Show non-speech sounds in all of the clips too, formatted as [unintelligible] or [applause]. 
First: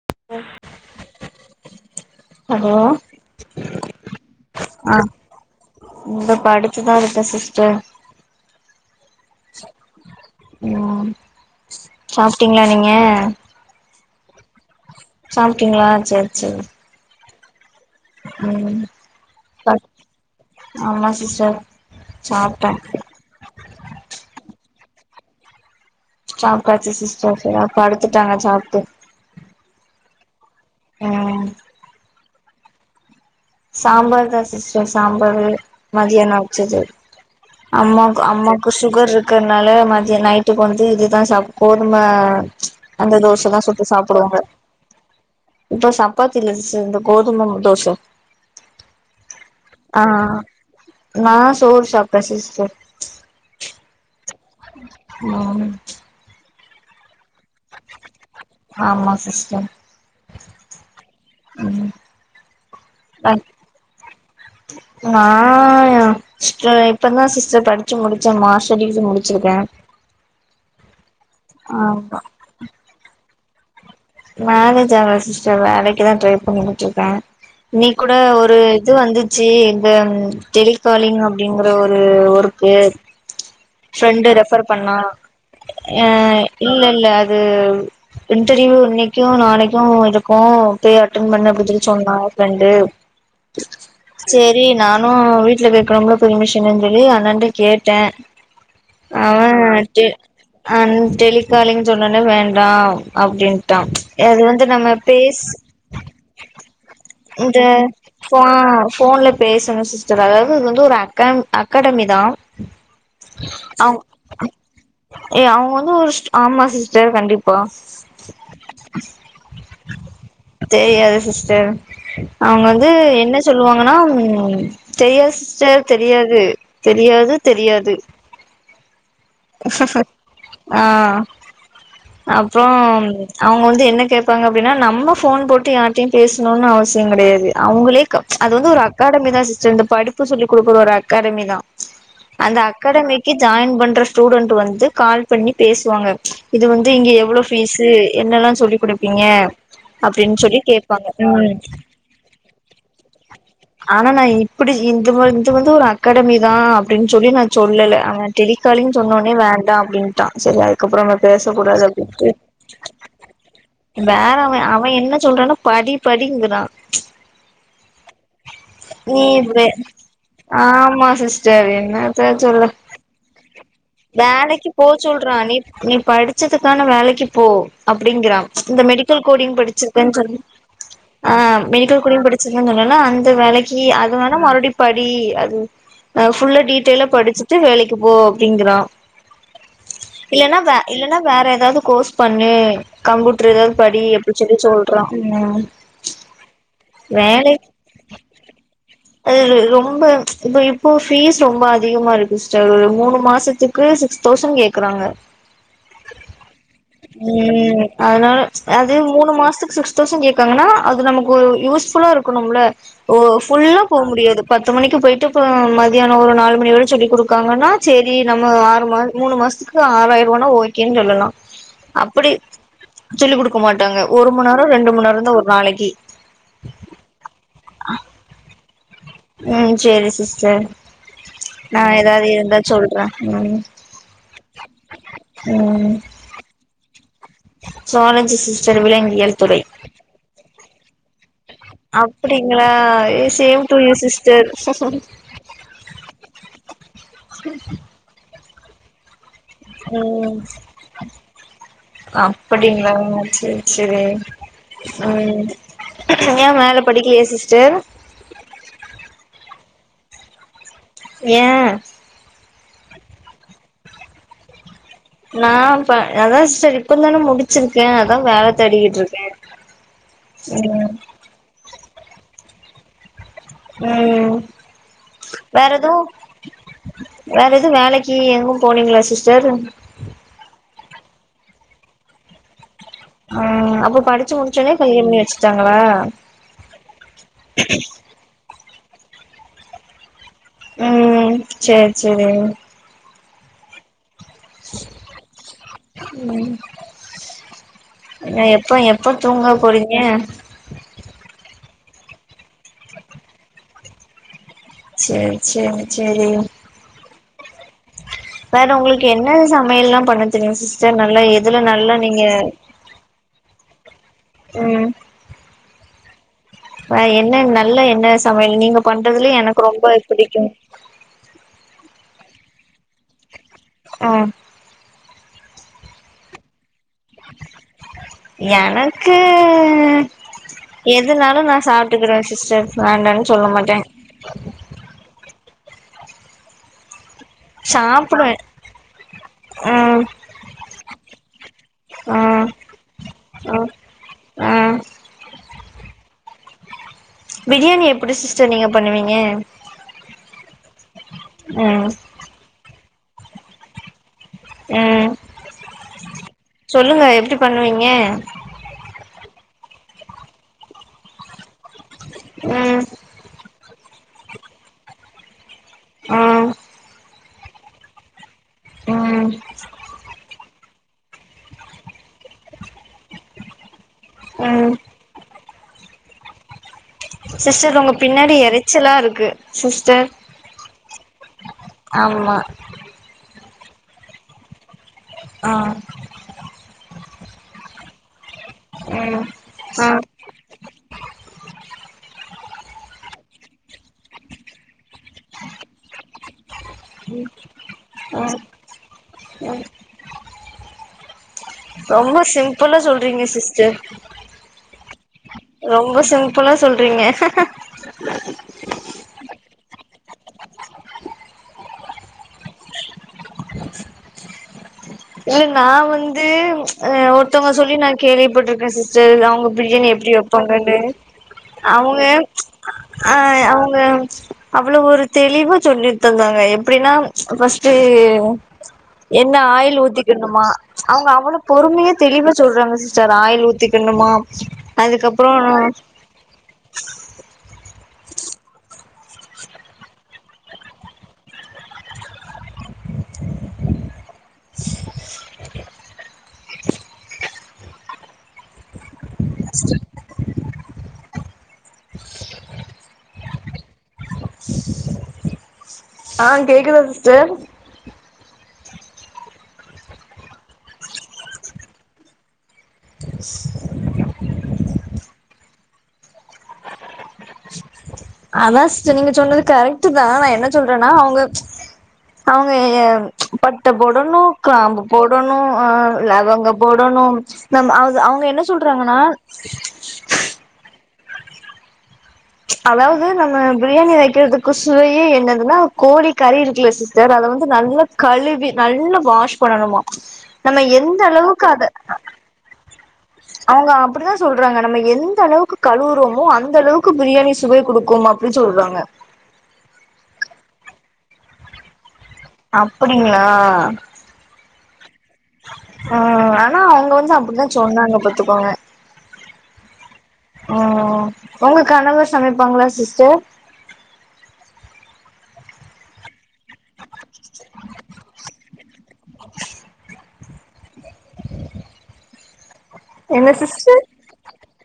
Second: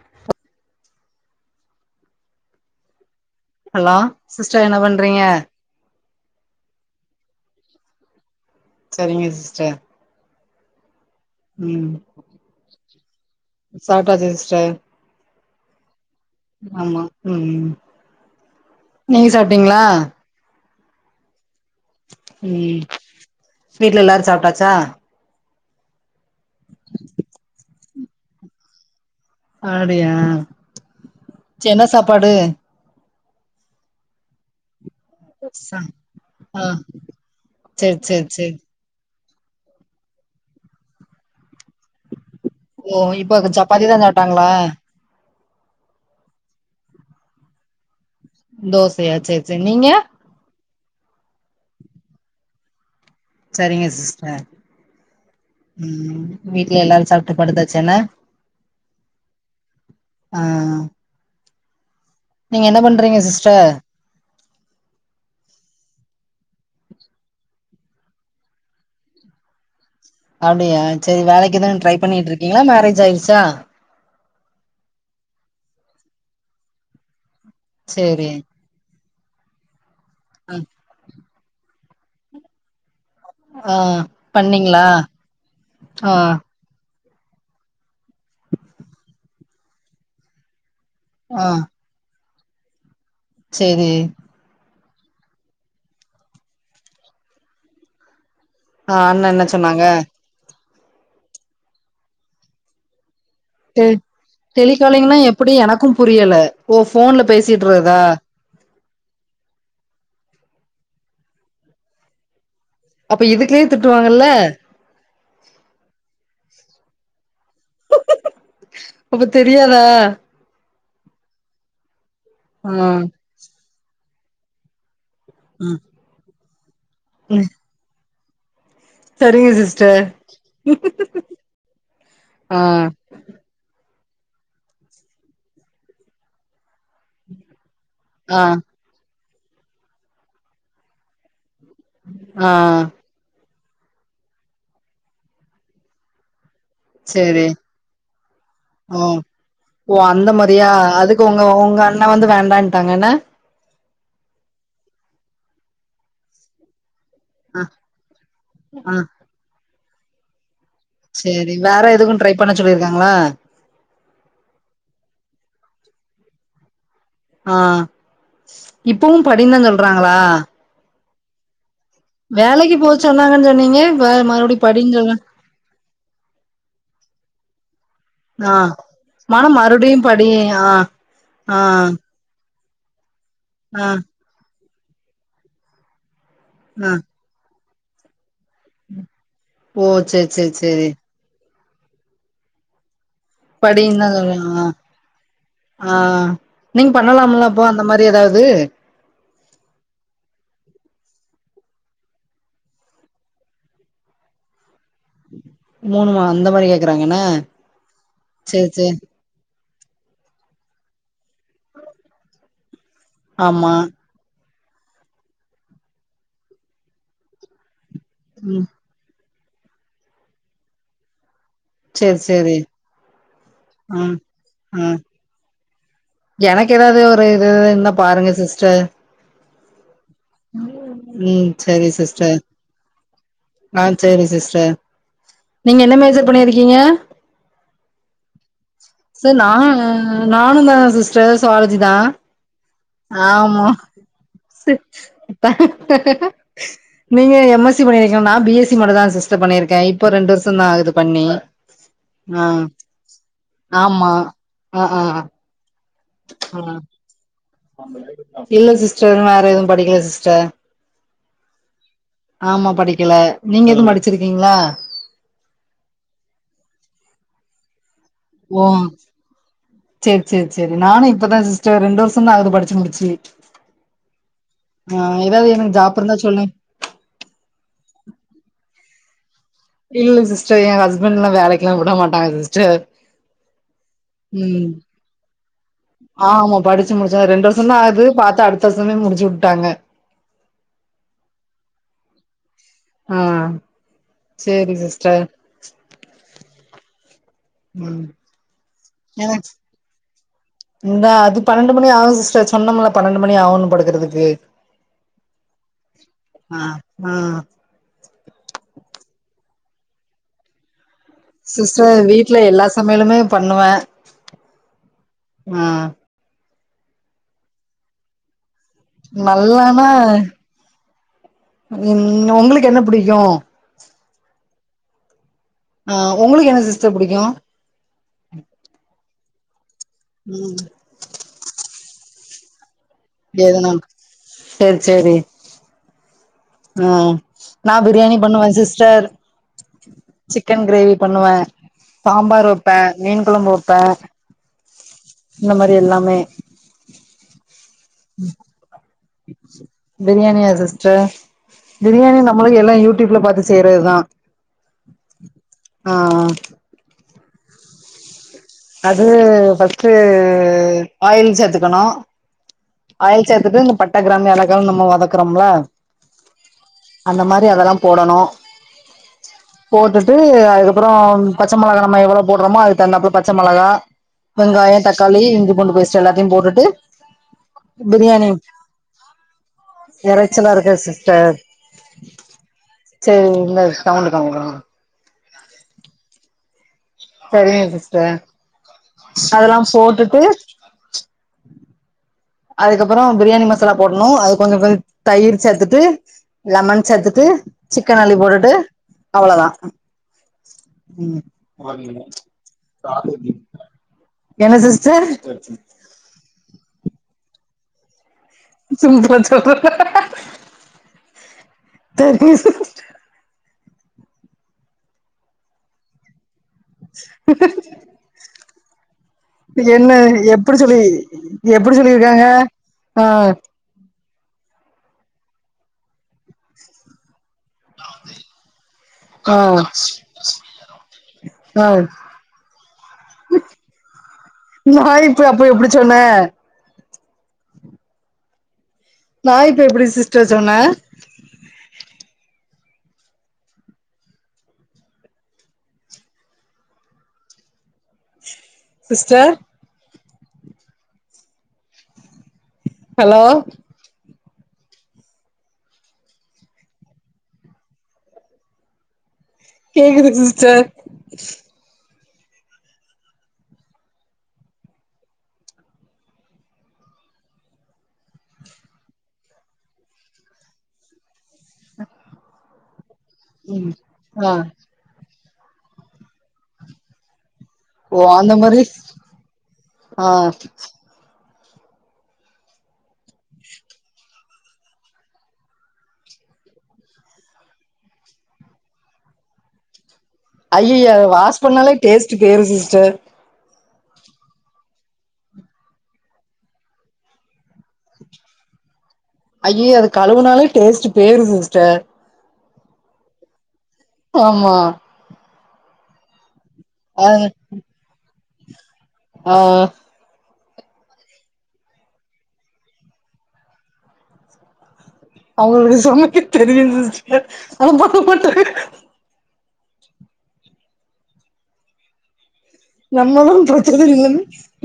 [inaudible] hello hello sister என்ன பண்றீங்க இந்த படுத்துதா இருக்க சிஸ்டர் சரிங்க சிஸ்டர் ம் சாப்ட்டீங்களா நீங்க சாப்டாச்சு சிஸ்டர் சாப்டிங்களா சேரி சேரி ஆமா ம் ம் நீங்க சாப்ட்டீங்களா ஆமா சிஸ்டர் சாப்ட்டே ம் வீட்ல எல்லாரு சாப்ட்டாச்சா சாப்டாச்சு சிஸ்டர் எல்லா படுத்துட்டாங்க சாப்டு அப்டியா ம் சேரி எண்ண சாப்பாடு சாம்பார் தா சிஸ்டர் சாம்பரு ச மதியானோ ஆ வெச்சது சரி அம்மாக்கு சரி சரி அம்மாக்கு சுகர்ருக்கறதுனால மதியோ நைட்டுக்கு வந்து இதுதா சாப் கோதும ஓ அந்த இப்ப தோசதா சப்பாத்தி சுட்டு தா சாப்டுவாங்க சாப்ட்டாங்களா இப்ப சப்பாத்தி இல்ல சிஸ்டர் இந்த கோதும தோச தோசையா சேரி ஆ நா சோறு சாப்ட சிஸ்டர் சரிங்க சிஸ்டர் ம் ம் வீட்ல எல்லாரு சாப் ட்டு படுத்தாச்சுன ஆமா சிஸ்டர் ஆ ம் நீங்க என்ன பண்றீங்க சிஸ்டர் நா ம் இப்பதா சிஸ்டர் படிச்சு முடிச்ச மாஸ்டர் டிகிரி முடிச்சிருக்கே அப்டியா சேரி வேலைக்கு எதான்னு ட்ரை ஆமா பண்ணிட்ருக்கீங்களா மேரேஜ் ஆயிருச்சா மேரேஜ் ஆகல சிஸ்டர் வேலைக்குதா ட்ரை பண்ணிகிட்ருக்க நீ கூட சரி ஒரு இது வந்துச்சு இந்த ம் டெலி காலிங் அப்டிங்கற ஒரு ஒர்க்கு ஆ ஃரெண்டு ரெஃபர் பண்ணீங்களா பண்ணா அ ஆ இல்ல இல்ல அது இன்டர்வியூ இன்னைக்கு நாளைக்கு இருக்கு போய் அட்டன் ஆ பண்ணு அப்டி சொல்லி சொன்னா ப்ரெண்டு சேரி சேரி நானு வீட்ல கேக்கணும்ல பெர்மிஸனுன்னு சொல்லி அண்ணன்ட்ட கேட்ட ஆ அண்ண அவ என்ன சொன்னாங்க டெ அ டெலிகாலிங் சொன்னோன்னே வேண்டா அப்டின் டெலி டெலிகாலிங்லா எப்டி எனக்கு புரியல ஓ ஃபோன்ல பேசிட்டு இருததா ப ஃபோன்ல பேசணு சிஸ்டர் அதாவது அது வந்து ஒரு அகா அகாடமி தா அப்ப இதுக்குலயே அவ் திட்டுவாங்கல்ல ஏ அவுங்க வந்து ஒரு ஷ் ஆமா சிஸ்டர் கண்டிப்பா அப்ப தெரியாதா தெரியாது சிஸ்டர் அவுங்க ஆ வந்து என்ன சொல்லுவாங்கன்னா ம் தெரியாது சிஸ் டர் தெரியாது தெரியாது ம் தெரியாது சரிங்க சிஸ்டர் ஆ ஆ அப்புறோ அவுங்க வந்து என்ன கேப்பாங்க அப்டின்னா நம்ம ஃபோன் போட்டு யார்ட்டயு பேசணுனு அவசிய கெடையாது அவுங்களே ஆ அது வந்து ஒரு அகாடமி தா சிஸ்டர் இந்த படிப்பு சொல்லி குடுக்குற ஒரு அகாடமி தா ஆ அந்த அகாடமிக்கு ஜாயின் பண்ற ஸ்டூடென்ட் வந்து கால் பண்ணி பேசுவாங்க இது வந் து இங்க எவ்ளோ சேரி பீஸு என்னல்லா சொல்லி ஓ குடுப்பீங்க ஓ அந்த அப்டின்னு சொல்லி மாரியா கேப்பாங்க அதுக்கு ஒங்க ம் உங்க அண்ணா வந்து வேண்டான்ட்டாங்க என்ன ஆனா நா இப்டி இது வந் இது வந்து ஒரு அகாடமி தா அப்டின்னு சொல்லி நா ஆ சொல்லல அவுங்க ஆ டெலிகாலி்ங் சொன்னோனே வேண்டா அப்டின்னு டா செரி அதுக்கப்றோ நம்ம சேரி வேற பேசக்கூடாது எதுக்கு அப்டிண்டு ட்ரை பண்ண சொல்லிருக்காங்களா வேற அவெ அவெ என்ன சொல்றானா படி படிங்குறா ஆ இப்பவும் படின்தா நீர்வே சொல்றாங்களா ஆமா சிஸ்டர் என்ன வேலைக்கு போச் சொன்னாங்கன்னு சொன்னீங்க இப்ப மறுபடியு வேலைக்கு போ படின்னு சொல்ற சொல்றா நீ நீப் படிச்சதுக்கான வேலைக்கு போ அப்டிங்குறா ஆ இந்த மெடிக் கல் ஆனா கோடிங் மறுபடியு படிச்ருக்கேன் படி சொன் ஆ அ ஆ மெடிகல் கோடிங் [unintelligible] சென்னனா அந்த வேலைக்கு ஆ அது வேணா மறுடி படி அது ஃபுல் ஆ டீடெய்லா படிச்சுட்டு வேலைக்கு போ அப்டிங்குறா ஓ சேரி சேரி இல்லன்னா வே சேரி இல்லன்னா வேற ஏதாவது கோர்ஸ் பண்ணு கம்பூட் ட்ர் எதாது படி படின்னுதா அப்டி சொல்றாங்க சொல்லி ஆ சொல்றா ம் ஆ நீங்க பண்ணலாம்ல வேலை அப்போ அந்த மாரி எதாவது அ ரொம்ப இ இப்போ ஃபீஸ் ரொம்ப அதிகமா இருக்கு சிஸ்டர் ஒரு மூணு மாசத்து க்கே சிக்ஸ் தௌசண்ட் கேக்குறாங்க மூணு மா அந்த மாரி கேக்குறாங்க என்ன ம் அதுனால சேரி சேரி அதே மூணு மாசத்துக்கு சிக் தவுசன் கோங்கான்னா அது நமக்கு ஒ யூஸ்ஃபுல்லா இருக்கனும்ல ஒ ஆமா ஃபுல்லா போ முடியாது பத்து மணிக்கு போயிட்டு இப்போ மதியான ஒரு நாலு மணி வரை சொல்லிக் குடுக்காங்கன்னா சேரி நம்ம ம் ஆறு மா மூணு மாசத்துக்கு ஆறாயிரரூவானா ஓகேன்னு சொல்லலா சேரி அப்டி சேரி சொல்லிக் குடுக்க மாட்டாங்க ம் ஒரு மண் நேரோ ரெண்டு ம் மண் நேரம்ந்தா ஒரு நாளைக்கு எனக்கு எதாவது ஒரு இது இருந்தா பாருங்க சிஸ்டர் ம் சேரி சிஸ்டர் ம் நா சேரி எதாவது சிஸ்டர் இருந்தா சொல்றே ம் ஆ சேரி சிஸ்டர் நீங்க ம் என்ன மேஜர் பண்ணிருக்கீங்க சுவாலஜி சிஸ்டர் சார் விலங்கியல் நா துறை நானு தா சிஸ் டர் சுவாலஜிதா அப்டிங்களா ஏ சேம் ஆமா டு யூ சிஸ்டர் நீங்க எம் எஸ் சி பண்ணிருக்க நா பி எஸ் சி மட்டுதா சிஸ் அக்சப்ட் பண்ணிருக்கே இப்போ ரெண்டு ம் வருஷோ தா ஆகுது பண்ணி ஆ அப்டிங்களா சேர் சேரி ஆமா ஆ ஆ ம் ஏ ஆ மேல படிக்கலையா சிஸ்டர் இல்ல சிஸ்டர் வேற எதுவு படிக்கல சிஸ்டர் ஏ ஆமா படிக்கல நீங்க எதுவு படிச்சிருக்கீங்களா நா பா அதா சிஸ்டர் இப்பந்தான முடி ச்சுருக்கே அதா வேல ஓ தேடிகிட்டு இருக்கே சேரி சேரி சேரி ம் நானு இப்பதா சிஸ்டர் ரெண்டு வருஷோ தா ஆகுது படுச்சு முடுச்சு ம் ஆ ஏதாவ்து வேற எனக்கு எதுவு ஜாப்ருந்தா சொல்லுங் வேற எதுவு வேலக்கீ எங்கு போனீங்களா சிஸ்டர் இல்ல சிஸ்டர் ஏ ஹஸ்பண்ட்ல்லா வேலைக்கெல்லா விட மாட்டாங்க சிஸ்டர் ம் அப்ப படிச்சு ம் முடிச்சோனே கல்யாணம் பண்ணி வச்சுட்டாங்களா ஆமா படிச்சு முடிச்சு ரெண்டு வர்ஷோ தா ஆது பாத்தா அடுத்த வருசமே முடுச்சு விட்டாங்க ம் சேர் சேரி ஆ சேரி சிஸ்டர் ம் ம் அ எப்ப எப்போ தூங்க போறீங்க இந்தா அது பன்னெண்டு மணி ஆகு சிஸ்டர் சொன்னோம்ல பன்னெண்டு மணி ஆகு படுக்குறதுக்கு செர் செர் செரி ஆ வேற உங்களுக்கு என்ன சமையல் எல்லாம் பண்ண தெரியும் சிஸ் சிஸ்டர் வீட்டுல எல்லா சமையலுமே பண்ணுவே ஆ ஆ என்ன நல்ல என்ன சமையல் நீங்க பண்றதுலயே எனக்கு நல்லானா ரொம்ப புடிக்கு ம் ஒங்களுக்கு என்ன பிடிக்கு ஆ ஆ உங்களுக்கு என்ன சிஸ்டர் புடிக்கு எனக்கு ம் எதுனாலு நா சாப்புட்டுக்குறே சிஸ்டர் டுவேண்டாங் ஏதுனா செரி செரி ம் நா ப்ரியாணி சாப்டுவே பண்ணுவே சிஸ்டர் ம் சிக்கன் கிரேவி பண்ணுவே ம் சாம்பார் வப்பே மீன் கொழம்பு ம் வப்பே ம் இந்த மாதிரி எல்லாமே பிரியாணி எப்புடி சிஸ்டர் நீங்க பண்ணுவீங் பிரியாணியா சிஸ்டர் ம் பிரியாணி நா மொளகி எல்லா யூடியூப்ல பாத்து செய்யறதுதா ம் ஆ சொல்லுங்க எப்டி பண்ணுவீங்க அது ஃபஸ்ட்டு ஆயில் சேத்துக்கணு ம் ஆயில் சேத்துட்டு இந்த பட்ட கிராம்பு ஏலக்காவ நம்ப வதக்குறோம்ல ஆ அந்த மாதிரி அதெல்லா போடணு ம் போட்டுட்டு அதுகப் அப்றோ பச்ச மொளகா நம்ம எவ்ளோ போடுறோமோ அதுக்கு தகுந்தாப்ல பச்ச மொளகா ம் வெங்காயோ தக்காளி இஞ்சி பூண்டு பேஸ்ட் எல்லாத்தையு போட்டுட்டு சிஸ்டர் உங்க பிரியாணி பின்னாடி எறச்சல்லா இருக்கு சிஸ்டர் எறைச்சலா இருக்கு ஆம்மா சேரி இல்ல சவுண்டு கம்மி பண்ணுங்க ஆ சரியா சிஸ்டர் அதெல்லா ஆ போட்டுட்டு அதுக்கப்பறோ பிரியாணி மசாலா போட்ணு அது கொஞ்சோ கொஞ்சோ தயிர் சேத்துட்டு லெமன் சேத்துட்டு சிக்கன் அள்ளி ம் போட்டுட்டு அவ்வளதா ம் ம் போதுமில்ல ரொம்ப சிம்பிளா சொல்றீங்க சிஸ்டர் என்ன சிஸ்டர் ரொம்ப சிம்பிளா சொல்றீங்க [unintelligible] தெரியுது இல்ல நா வந்து அ ஒருத்தங்க சொல்லி நா கேள்விப்பட்ருக்கே சிஸ்டர் [unintelligible] அவங்க பிரியாணி என்ன எப்படி எப்டி வெப்பாங்க சொல்லி எப்டி அவுங்க சொல்லிருக்காங்க ஆ அவு ங்க அவ்ளோ ஒரு தெளிவா சொல்லித்தந்தாங்க எப்படின்னா தி என்ன ஆ ஆயில் ஊத் கணுமா அவங்க அவ்வளோ ஆ பொறுமையா தெளிவா சொல்றாங்க சிஸ்டர் ஆயில் ஊத்திக்கணுமா நா எப்ப அதுக்கப்றோ அப்ப எப்டி சொன்னே நா இப்ப எப்டி சிஸ்டர் சொன்னே சிஸ்டர் சிஸ்டர் ஹலோ ஆ கேக்குதா சிஸ்டர் கேக்குது சிஸ்டர் [inaudible] அத்தா சிஸ்டர் நீங்க சொன்னது கரெக்ட் தா நா என்ன சொல்றேன்னா அவுங்க அ அவுங்க ஏ பட்டை போடணு கிராம்பு போடணு ஆ லவங்கோ போடணு நம் அவு ஓ அவுங்க அந்த என்ன மாரி சொல்றாங்கன்னா ஆ அதாவது நம்ம பிரியாணி வெக்கிறதுக்கு சுவையே என்னதுன்னா கோழி கறி இருக்குல்ல சிஸ்டர் அத வந்து நல்லா கழுவி நல்லா வாஷ் பண்ணணுமா நம்ம ஐய்யய்ய எந்த வாஷ் அளவுக்கு அத பண்ணாலே டேஸ்ட் போயிரும் சிஸ்டர் அவங்க அப்டிதா சொல்றாங்க நம்ம எந்த அளவுக்கு கழுவுறமோ அந்த அளவுக்கு பிரியாணி சுவை குடுக்கும் அப் இப்டி சொல்றாங்க ஐய்யோ அது கழுவுனாலே டேஸ்ட் போயிரும் சிஸ்டர் அப்டிங்ளா ஆமா ஆ ஆனா அவுங்க அ வந்து அப்டித்தா சொன்னாங்க பாத்துக்கோங்க ஆ ம் உங்க கணவர் சமைப்பாங்ளா சிஸ்டர் அவுங்களுக்கு சமைக்க தெரியு சிஸ்டர் ஆனா பண்ண மாட்டாரு [unintelligible] என்ன சிஸ்டர்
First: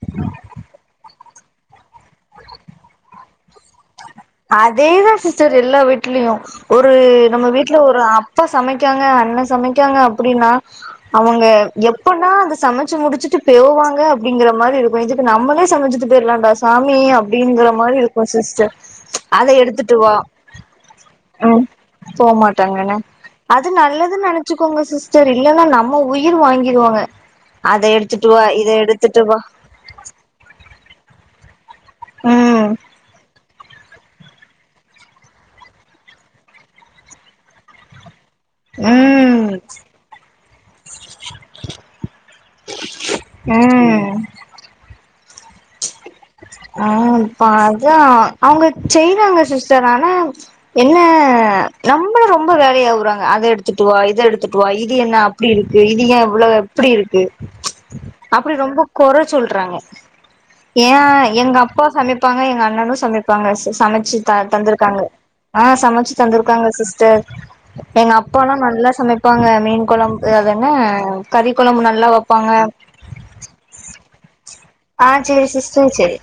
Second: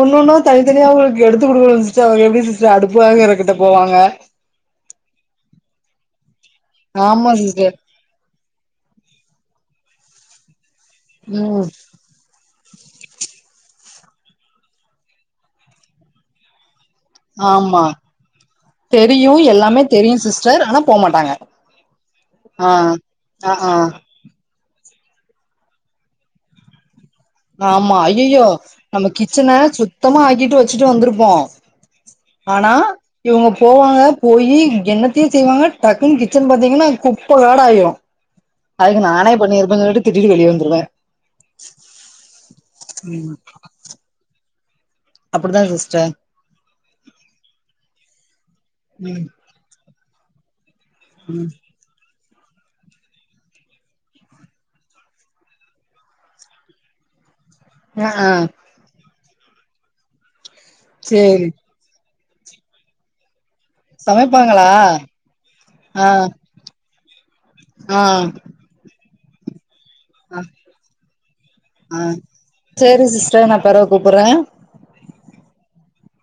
ஒன் ஒன்னா தனித்தனியா அவுங்களுக்கு எடுத்து குடுக்கணு சிஸ்டர் அவுங்க எப்டி சிஸ்டர் அடுப்பாங்கறகிட்ட போவாங்க அதேதா சிஸ்டர் எல்லா வீட்லயு ஒரு ஆமா நம்ம சிஸ்டர் வீட்ல ஒரு அப்பா சமைக்காங்க அண்ண சமைக்காங்க அப்டின்னா அவுங்க ம் எப் எப்பின்னா அத சமச்சு முடிச்சுட்டு பேவ்வாங்க அப்டிங்கிற மாரி இருக்கு இதுக்கு நம்மளே சமச்சிட்டு போயர்லான்டா சாமி அப்டிங்கிற ஆமா மாரி இருக்கு சிஸ்டர் தெரியு அத எல்லாமே எடுத்துட்டு வா தெரியு சிஸ்டர் ஆனா போமாட்டாங்க ம் ஆ போமாட்டாங்கன்னு ஆ அது ஆ நல்லதுன் நனச்சுக்கோங்க சிஸ்டர் இல்லன்னா நம்ம உயிர் வாங்கிருவாங்க அத ஆமா எடுத்துட்டு ஐய்யயோ வா இத நம்ம எடுத்துட்டு வா கிச்சன சு சுத்தமா ஆக்கிட்டு வச்சுட்டு வந்துருப்போ ஆனா ம் இவுங்க போவாங்க போயி என்னத்தையு செய்வாங்க டக்குன்னு கிச்சன் பாத்தீங்கன்னா குப்ப காடு ஆயிரு அதுக்கு நானே ம் பண்ணிருப்ப சொல்லிட்டு திட்டிட்டு வெளிய வந்துருவ ம் ம் அப்படி தா சிஸ்டர் ஆ இப்ப அதா அவுங்க ம் செய்றாங்க சிஸ்டர் ஆனா என்ன ம் நம்மள ரொம்ப வேலை ஏவுறாங்க அத எடுத்துட்டு வா இத எடுத்துட்டு வா இது என்ன அப்படி இருக்கு இது ஏ எவ்ளோ எப்டி இருக்கு ஆ ஆ அப்படி ரொம்ப கொற சொல்றாங்க ஏ சேரி எங்க அப்பா சமைப்பாங்க எங்க அண்ணனு சமைப்பாங்க ச சமச்சு த சமைப்பாங்களா தந்திருக்காங்க ஆ‌ ஆ சமச்சு தந்திரு க்காங்க சிஸ்டர் ஆ எங்க அப்பால்லா நல்லா சமைப்பாங்க மீன் கொழம் ஆ அது என்ன கறி கொழம்பு ஆ நல்லா வப்பாங்க சேரி சிஸ்டர் நா பெறவு கூப்பற ஆ சேரி சிஸ்டர் சேரி